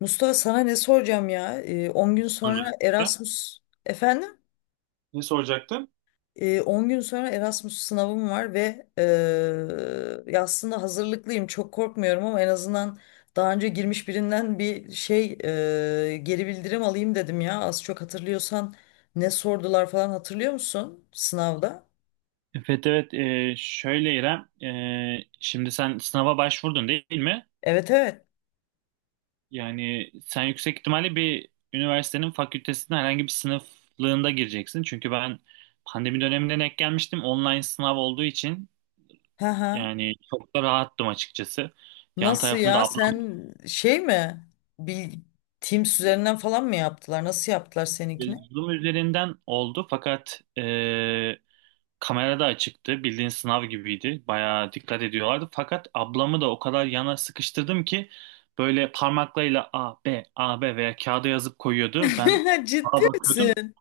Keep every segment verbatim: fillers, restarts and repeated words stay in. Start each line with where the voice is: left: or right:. left: Mustafa sana ne soracağım ya? Ee, on gün sonra
right: Soracaktım.
left: Erasmus efendim?
right: Ne soracaktın?
left: Ee, on gün sonra Erasmus sınavım var ve eee, ya aslında hazırlıklıyım. Çok korkmuyorum ama en azından daha önce girmiş birinden bir şey eee, geri bildirim alayım dedim ya. Az çok hatırlıyorsan ne sordular falan hatırlıyor musun sınavda?
right: Evet, evet. Ee, şöyle İrem, ee, şimdi sen sınava başvurdun, değil mi?
left: Evet evet.
right: Yani sen yüksek ihtimalle bir üniversitenin fakültesine, herhangi bir sınıflığında gireceksin. Çünkü ben pandemi döneminde denk gelmiştim, online sınav olduğu için
left: Ha ha.
right: yani çok da rahattım açıkçası. Yan
left: Nasıl
right: tarafımda
left: ya?
right: ablam,
left: Sen şey mi? Bil Teams üzerinden falan mı yaptılar? Nasıl yaptılar seninkini?
right: Zoom üzerinden oldu fakat e, Kamerada açıktı. Bildiğin sınav gibiydi. Bayağı dikkat ediyorlardı. Fakat ablamı da o kadar yana sıkıştırdım ki böyle parmaklarıyla A, B, A, B veya kağıda yazıp koyuyordu. Ben
left: Ciddi
right: sağa bakıyordum.
left: misin?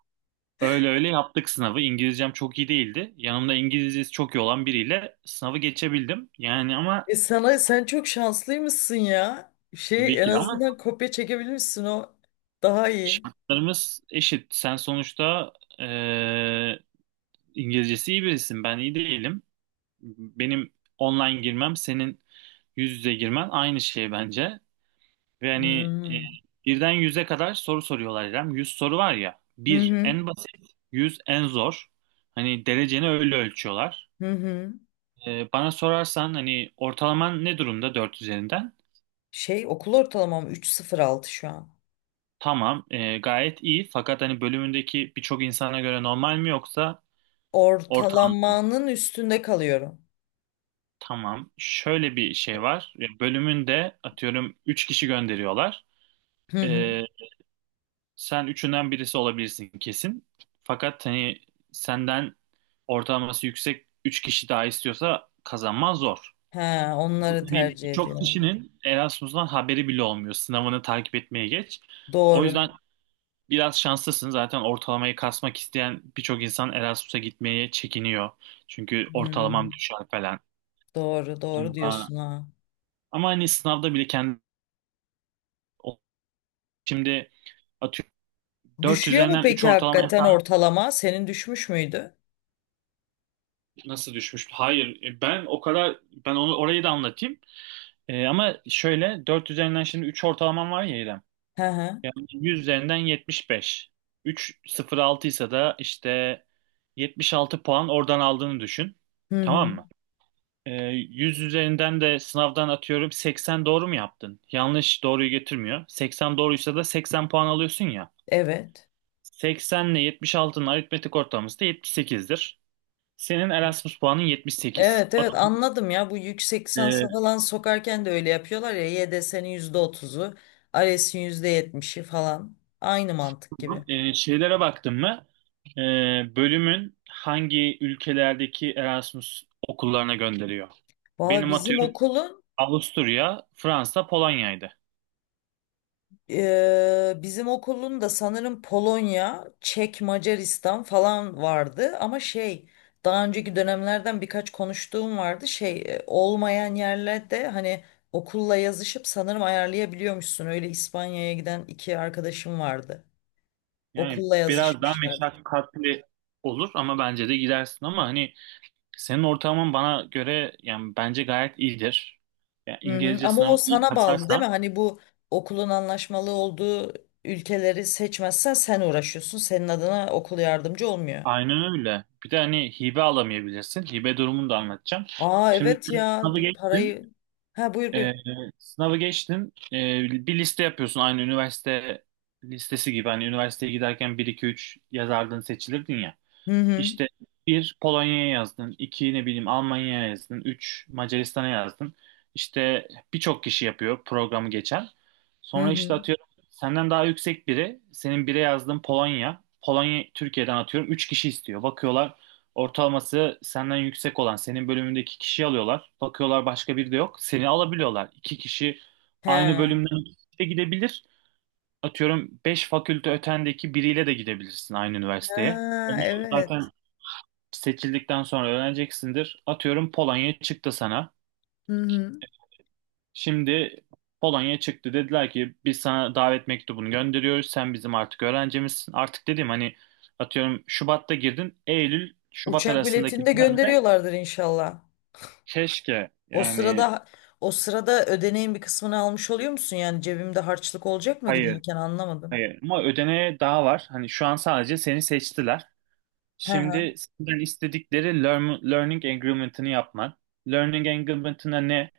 right: Öyle öyle yaptık sınavı. İngilizcem çok iyi değildi. Yanımda İngilizcesi çok iyi olan biriyle sınavı geçebildim. Yani ama
left: E sana sen çok şanslıymışsın ya.
right: tabii
left: Şey en
right: ki de, ama
left: azından kopya çekebilmişsin o. Daha iyi.
right: şartlarımız eşit. Sen sonuçta, eee, İngilizcesi iyi birisin. Ben iyi değilim. Benim online girmem, senin yüz yüze girmen aynı şey bence. Ve hani, e,
left: Hmm.
right: birden yüze kadar soru soruyorlar, İrem. Yüz soru var ya.
left: Hı
right: Bir
left: hı.
right: en basit, yüz en zor. Hani dereceni öyle ölçüyorlar.
left: Hı hı.
right: E, bana sorarsan hani, ortalaman ne durumda dört üzerinden?
left: Şey okul ortalamam üç virgül sıfır altı şu an.
right: Tamam, e, gayet iyi. Fakat hani bölümündeki birçok insana göre normal mi, yoksa ortalama?
left: Ortalamanın üstünde kalıyorum.
right: Tamam. Şöyle bir şey var. E, Bölümünde, atıyorum, üç kişi gönderiyorlar.
left: Hı hı.
right: E, Sen üçünden birisi olabilirsin kesin. Fakat hani senden ortalaması yüksek üç kişi daha istiyorsa, kazanman zor.
left: He, onları
right: Hani
left: tercih
right: çok
left: ediyorum.
right: kişinin Erasmus'tan haberi bile olmuyor. Sınavını takip etmeye geç. O
left: Doğru.
right: yüzden biraz şanslısın. Zaten ortalamayı kasmak isteyen birçok insan Erasmus'a gitmeye çekiniyor. Çünkü ortalamam
left: Hmm.
right: düşer falan.
left: Doğru, doğru
right: Ama,
left: diyorsun ha.
right: ama hani sınavda bile kendi, şimdi, atıyorum, dört
left: Düşüyor mu
right: üzerinden üç
left: peki
right: ortalama.
left: hakikaten ortalama? Senin düşmüş müydü?
right: Nasıl düşmüş? Hayır. e, Ben o kadar, ben onu orayı da anlatayım. E, ama şöyle dört üzerinden, şimdi, üç ortalamam var ya, İrem.
left: Hı hı.
right: Yani yüz üzerinden yetmiş beş. üç virgül sıfır altı ise da işte yetmiş altı puan oradan aldığını düşün.
left: Hı hı.
right: Tamam mı? E, yüz üzerinden de sınavdan, atıyorum, seksen doğru mu yaptın? Yanlış doğruyu getirmiyor. seksen doğruysa da seksen puan alıyorsun ya.
left: Evet.
right: seksen ile yetmiş altının aritmetik ortalaması da yetmiş sekizdir. Senin Erasmus puanın yetmiş sekiz.
left: Evet evet, anladım ya, bu yüksek lisansa falan sokarken de öyle yapıyorlar ya, y D S'nin yüzde otuz'u, yüzde otuzu yüzde yetmişi falan, aynı mantık
right: Tamam.
left: gibi.
right: Ee, şeylere baktın mı? Ee, bölümün hangi ülkelerdeki Erasmus okullarına gönderiyor?
left: Valla
right: Benim,
left: bizim
right: atıyorum,
left: okulun
right: Avusturya, Fransa, Polonya'ydı.
left: eee, bizim okulun da sanırım Polonya, Çek, Macaristan falan vardı ama şey, daha önceki dönemlerden birkaç konuştuğum vardı, şey e, olmayan yerlerde hani okulla yazışıp sanırım ayarlayabiliyormuşsun. Öyle İspanya'ya giden iki arkadaşım vardı,
right: Yani
left: okulla
right: biraz daha
left: yazışmışlar.
right: meşakkatli olur ama bence de gidersin ama hani, senin ortalaman bana göre, yani bence gayet iyidir. Yani
left: Hı hı.
right: İngilizce
left: Ama o
right: sınavını iyi
left: sana bağlı değil
right: kasarsan,
left: mi? Hani bu okulun anlaşmalı olduğu ülkeleri seçmezsen sen uğraşıyorsun. Senin adına okul yardımcı olmuyor.
right: aynen öyle. Bir de hani hibe alamayabilirsin. Hibe durumunu da anlatacağım.
left: Aa,
right: Şimdi
left: evet ya,
right: sınavı
left: bir
right: geçtim.
left: parayı. Ha, buyur buyur.
right: Ee, Sınavı geçtin. Ee, bir liste yapıyorsun, aynı üniversite listesi gibi. Hani üniversiteye giderken bir, iki, üç yazardın, seçilirdin ya.
left: Hı hı.
right: İşte bir Polonya'ya yazdın, iki, ne bileyim, Almanya'ya yazdın, üç Macaristan'a yazdın. İşte birçok kişi yapıyor programı geçen.
left: Hı
right: Sonra işte,
left: hı.
right: atıyorum, senden daha yüksek biri, senin bire yazdığın Polonya, Polonya Türkiye'den atıyorum üç kişi istiyor. Bakıyorlar, ortalaması senden yüksek olan, senin bölümündeki kişiyi alıyorlar. Bakıyorlar, başka biri de yok, seni alabiliyorlar. İki kişi,
left: He.
right: aynı
left: Ha,
right: bölümden ikisi de gidebilir. Atıyorum, beş fakülte ötendeki biriyle de gidebilirsin aynı üniversiteye. Onu
left: evet.
right: zaten seçildikten sonra öğreneceksindir. Atıyorum, Polonya çıktı sana.
left: Hı hı.
right: Şimdi Polonya çıktı, dediler ki biz sana davet mektubunu gönderiyoruz. Sen bizim artık öğrencimizsin. Artık dediğim, hani, atıyorum, Şubat'ta girdin. Eylül Şubat
left: Uçak biletini
right: arasındaki
left: de
right: dönemde,
left: gönderiyorlardır inşallah.
right: keşke
left: O
right: yani.
left: sırada o sırada ödeneğin bir kısmını almış oluyor musun? Yani cebimde harçlık olacak mı
right: Hayır,
left: giderken, anlamadım.
right: hayır, ama ödeneğe daha var. Hani şu an sadece seni seçtiler.
left: Hı
right: Şimdi senden istedikleri learn- learning agreement'ını yapman. Learning agreement'ına ne?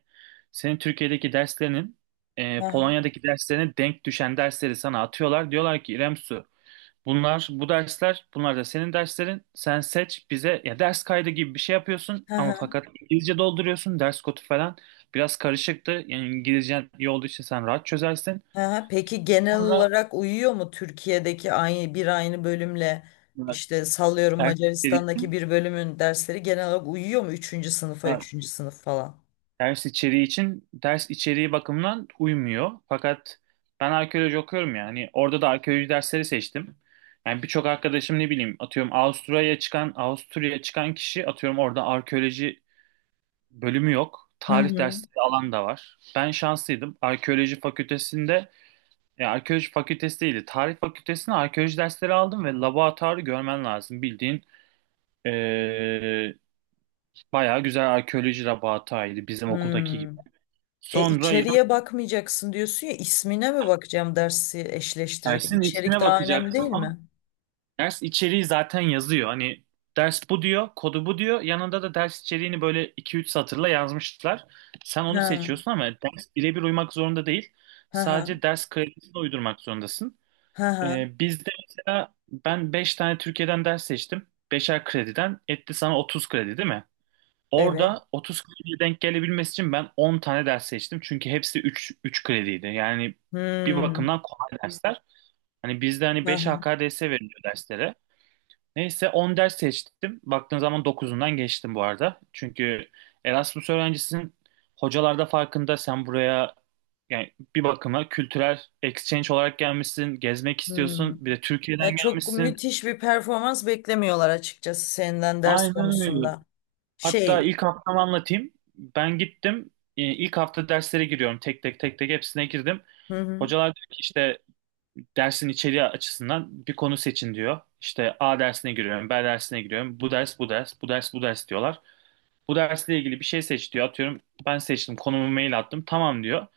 right: Senin Türkiye'deki derslerinin, e,
left: hı.
right: Polonya'daki derslerine denk düşen dersleri sana atıyorlar. Diyorlar ki İrem Su, bunlar bu dersler, bunlar da senin derslerin. Sen seç bize, ya ders kaydı gibi bir şey yapıyorsun
left: Hı
right: ama
left: hı.
right: fakat İngilizce dolduruyorsun, ders kodu falan. Biraz karışıktı. Yani İngilizcen iyi olduğu için sen rahat çözersin.
left: Ha, peki genel
right: Sonra
left: olarak uyuyor mu Türkiye'deki aynı bir aynı bölümle,
right: e,
left: işte sallıyorum,
right: ders
left: Macaristan'daki bir bölümün dersleri genel olarak uyuyor mu üçüncü sınıfa, üçüncü sınıf falan?
right: Ders içeriği için, ders içeriği bakımından uymuyor. Fakat ben arkeoloji okuyorum yani. Orada da arkeoloji dersleri seçtim. Yani birçok arkadaşım, ne bileyim, atıyorum, Avusturya'ya çıkan Avusturya'ya çıkan kişi, atıyorum, orada arkeoloji bölümü yok.
left: Hı
right: Tarih
left: hı.
right: dersleri alan da var. Ben şanslıydım. Arkeoloji fakültesinde, yani arkeoloji fakültesi değildi. Tarih fakültesinde arkeoloji dersleri aldım ve laboratuvarı görmen lazım. Bildiğin, ee, bayağı güzel arkeoloji laboratuvarıydı, bizim okuldaki
left: Hmm.
right: gibi.
left: E
right: Sonra
left: içeriye bakmayacaksın diyorsun ya, ismine mi bakacağım dersi eşleştirirken?
right: dersin
left: İçerik
right: ismine
left: daha önemli
right: bakacaksın
left: değil
right: ama
left: mi?
right: ders içeriği zaten yazıyor. Hani ders bu diyor, kodu bu diyor. Yanında da ders içeriğini böyle iki üç satırla yazmışlar. Sen onu
left: Ha
right: seçiyorsun ama ders birebir uymak zorunda değil.
left: ha, ha
right: Sadece ders kredisini uydurmak zorundasın.
left: ha ha.
right: Ee, bizde mesela ben beş tane Türkiye'den ders seçtim. Beşer krediden etti sana otuz kredi, değil mi?
left: Evet.
right: Orada otuz krediye denk gelebilmesi için ben on tane ders seçtim. Çünkü hepsi üç üç krediydi. Yani bir
left: Hmm.
right: bakımdan kolay dersler. Hani bizde hani
left: Ha
right: beş
left: ha.
right: H K D S veriliyor derslere. Neyse on ders seçtim. Baktığın zaman dokuzundan geçtim bu arada. Çünkü Erasmus öğrencisinin hocalarda farkında, sen buraya, yani bir bakıma kültürel exchange olarak gelmişsin, gezmek
left: Hmm.
right: istiyorsun, bir de Türkiye'den
left: Ya, çok
right: gelmişsin.
left: müthiş bir performans beklemiyorlar açıkçası senden ders
right: Aynen öyle.
left: konusunda
right: Hatta
left: şey
right: ilk haftamı anlatayım. Ben gittim. e, ilk hafta derslere giriyorum. Tek tek tek tek hepsine girdim.
left: Hı hı.
right: Hocalar diyor ki işte, dersin içeriği açısından bir konu seçin diyor. İşte A dersine giriyorum, B dersine giriyorum. Bu ders, bu ders, bu ders, bu ders diyorlar. Bu dersle ilgili bir şey seç diyor. Atıyorum, ben seçtim, konumu mail attım. Tamam diyor.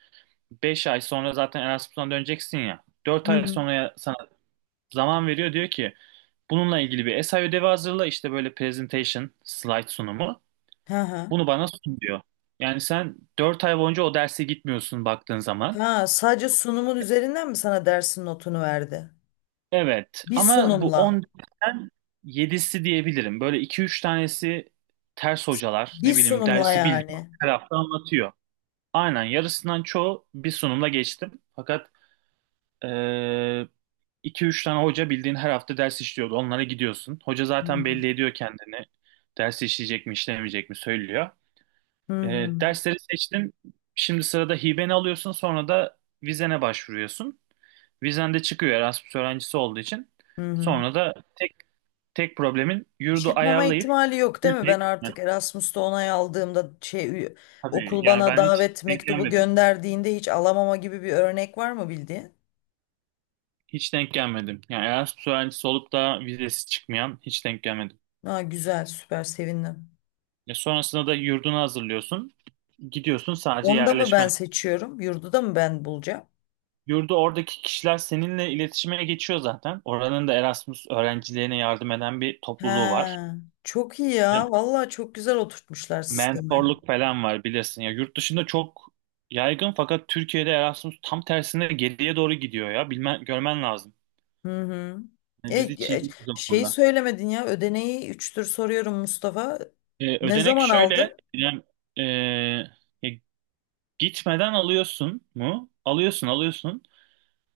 right: Beş ay sonra zaten Erasmus'tan döneceksin ya. dört
left: Hı
right: ay
left: hı.
right: sonra sana zaman veriyor. Diyor ki bununla ilgili bir essay ödevi hazırla. İşte böyle presentation, slide sunumu.
left: Ha ha.
right: Bunu bana sun diyor. Yani sen dört ay boyunca o derse gitmiyorsun, baktığın zaman.
left: Ha, sadece sunumun üzerinden mi sana dersin notunu verdi?
right: Evet,
left: Bir
right: ama bu
left: sunumla.
right: on dörtten yedisi diyebilirim. Böyle iki üç tanesi ters hocalar,
left: Bir
right: ne bileyim,
left: sunumla
right: dersi bildiğin
left: yani.
right: tarafta anlatıyor. Aynen, yarısından çoğu bir sunumla geçtim. Fakat eee iki üç tane hoca bildiğin her hafta ders işliyordu. Onlara gidiyorsun. Hoca
left: Hı
right: zaten
left: hı.
right: belli ediyor kendini. Ders işleyecek mi, işlemeyecek mi söylüyor.
left: Hı
right: Eee,
left: hı.
right: dersleri seçtin. Şimdi sırada hibeni alıyorsun, sonra da vizene başvuruyorsun. Vizen de çıkıyor Erasmus öğrencisi olduğu için.
left: Hı hı.
right: Sonra da tek tek problemin yurdu
left: Çıkmama
right: ayarlayıp
left: ihtimali yok değil mi?
right: ülkeye
left: Ben
right: gitmek.
left: artık Erasmus'ta onay aldığımda, şey ü-
right: Tabii
left: okul
right: yani,
left: bana
right: ben hiç
left: davet
right: denk
left: mektubu
right: gelmedim.
left: gönderdiğinde hiç alamama gibi bir örnek var mı bildiğin?
right: Hiç denk gelmedim. Yani Erasmus öğrencisi olup da vizesi çıkmayan hiç denk gelmedim.
left: Ha, güzel, süper, sevindim.
right: Ya sonrasında da yurdunu hazırlıyorsun. Gidiyorsun, sadece
left: Onu da mı ben
right: yerleşmen.
left: seçiyorum? Yurdu da mı ben bulacağım?
right: Yurdu oradaki kişiler seninle iletişime geçiyor zaten. Oranın da Erasmus öğrencilerine yardım eden bir
left: He,
right: topluluğu var.
left: çok iyi ya. Vallahi çok güzel oturtmuşlar sistemi.
right: Mentorluk falan var bilirsin. Ya yurt dışında çok yaygın fakat Türkiye'de Erasmus tam tersine geriye doğru gidiyor ya. Bilmen, görmen lazım.
left: Hı hı.
right: Yani
left: E,
right: biz hiç iyi
left: e,
right: değiliz o
left: şeyi
right: konuda.
left: söylemedin ya, ödeneği üçtür soruyorum Mustafa.
right: Ee,
left: Ne
right: ödenek
left: zaman
right: şöyle.
left: aldın?
right: Yani, e, ya gitmeden alıyorsun mu? Alıyorsun, alıyorsun.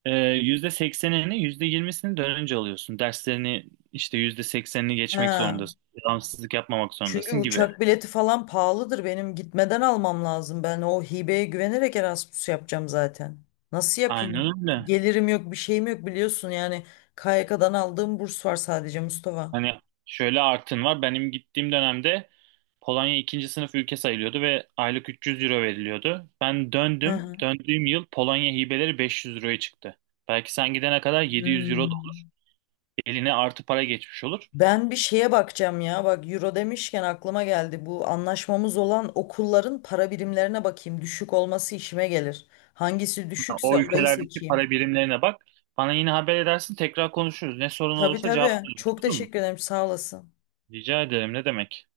right: Ee, yüzde seksenini, yüzde yirmisini dönünce alıyorsun. Derslerini işte yüzde seksenini geçmek
left: Ha.
right: zorundasın. Devamsızlık yapmamak
left: Çünkü
right: zorundasın gibi.
left: uçak bileti falan pahalıdır. Benim gitmeden almam lazım. Ben o hibeye güvenerek Erasmus yapacağım zaten. Nasıl
right: Aynen
left: yapayım?
right: öyle.
left: Gelirim yok, bir şeyim yok biliyorsun. Yani K Y K'dan aldığım burs var sadece, Mustafa.
right: Hani şöyle artın var. Benim gittiğim dönemde Polonya ikinci sınıf ülke sayılıyordu ve aylık üç yüz euro veriliyordu. Ben
left: Hı
right: döndüm.
left: hı.
right: Döndüğüm yıl Polonya hibeleri beş yüz euroya çıktı. Belki sen gidene kadar yedi yüz euro da
left: Hmm.
right: olur. Eline artı para geçmiş olur.
left: Ben bir şeye bakacağım ya. Bak, euro demişken aklıma geldi. Bu anlaşmamız olan okulların para birimlerine bakayım. Düşük olması işime gelir. Hangisi
right: Yani
left: düşükse
right: o
left: orayı
right: ülkelerdeki
left: seçeyim.
right: para birimlerine bak. Bana yine haber edersin. Tekrar konuşuruz. Ne sorun
left: Tabii
right: olursa
left: tabii,
right: cevaplarım.
left: çok
right: Olur mu?
left: teşekkür ederim. Sağ olasın.
right: Rica ederim. Ne demek?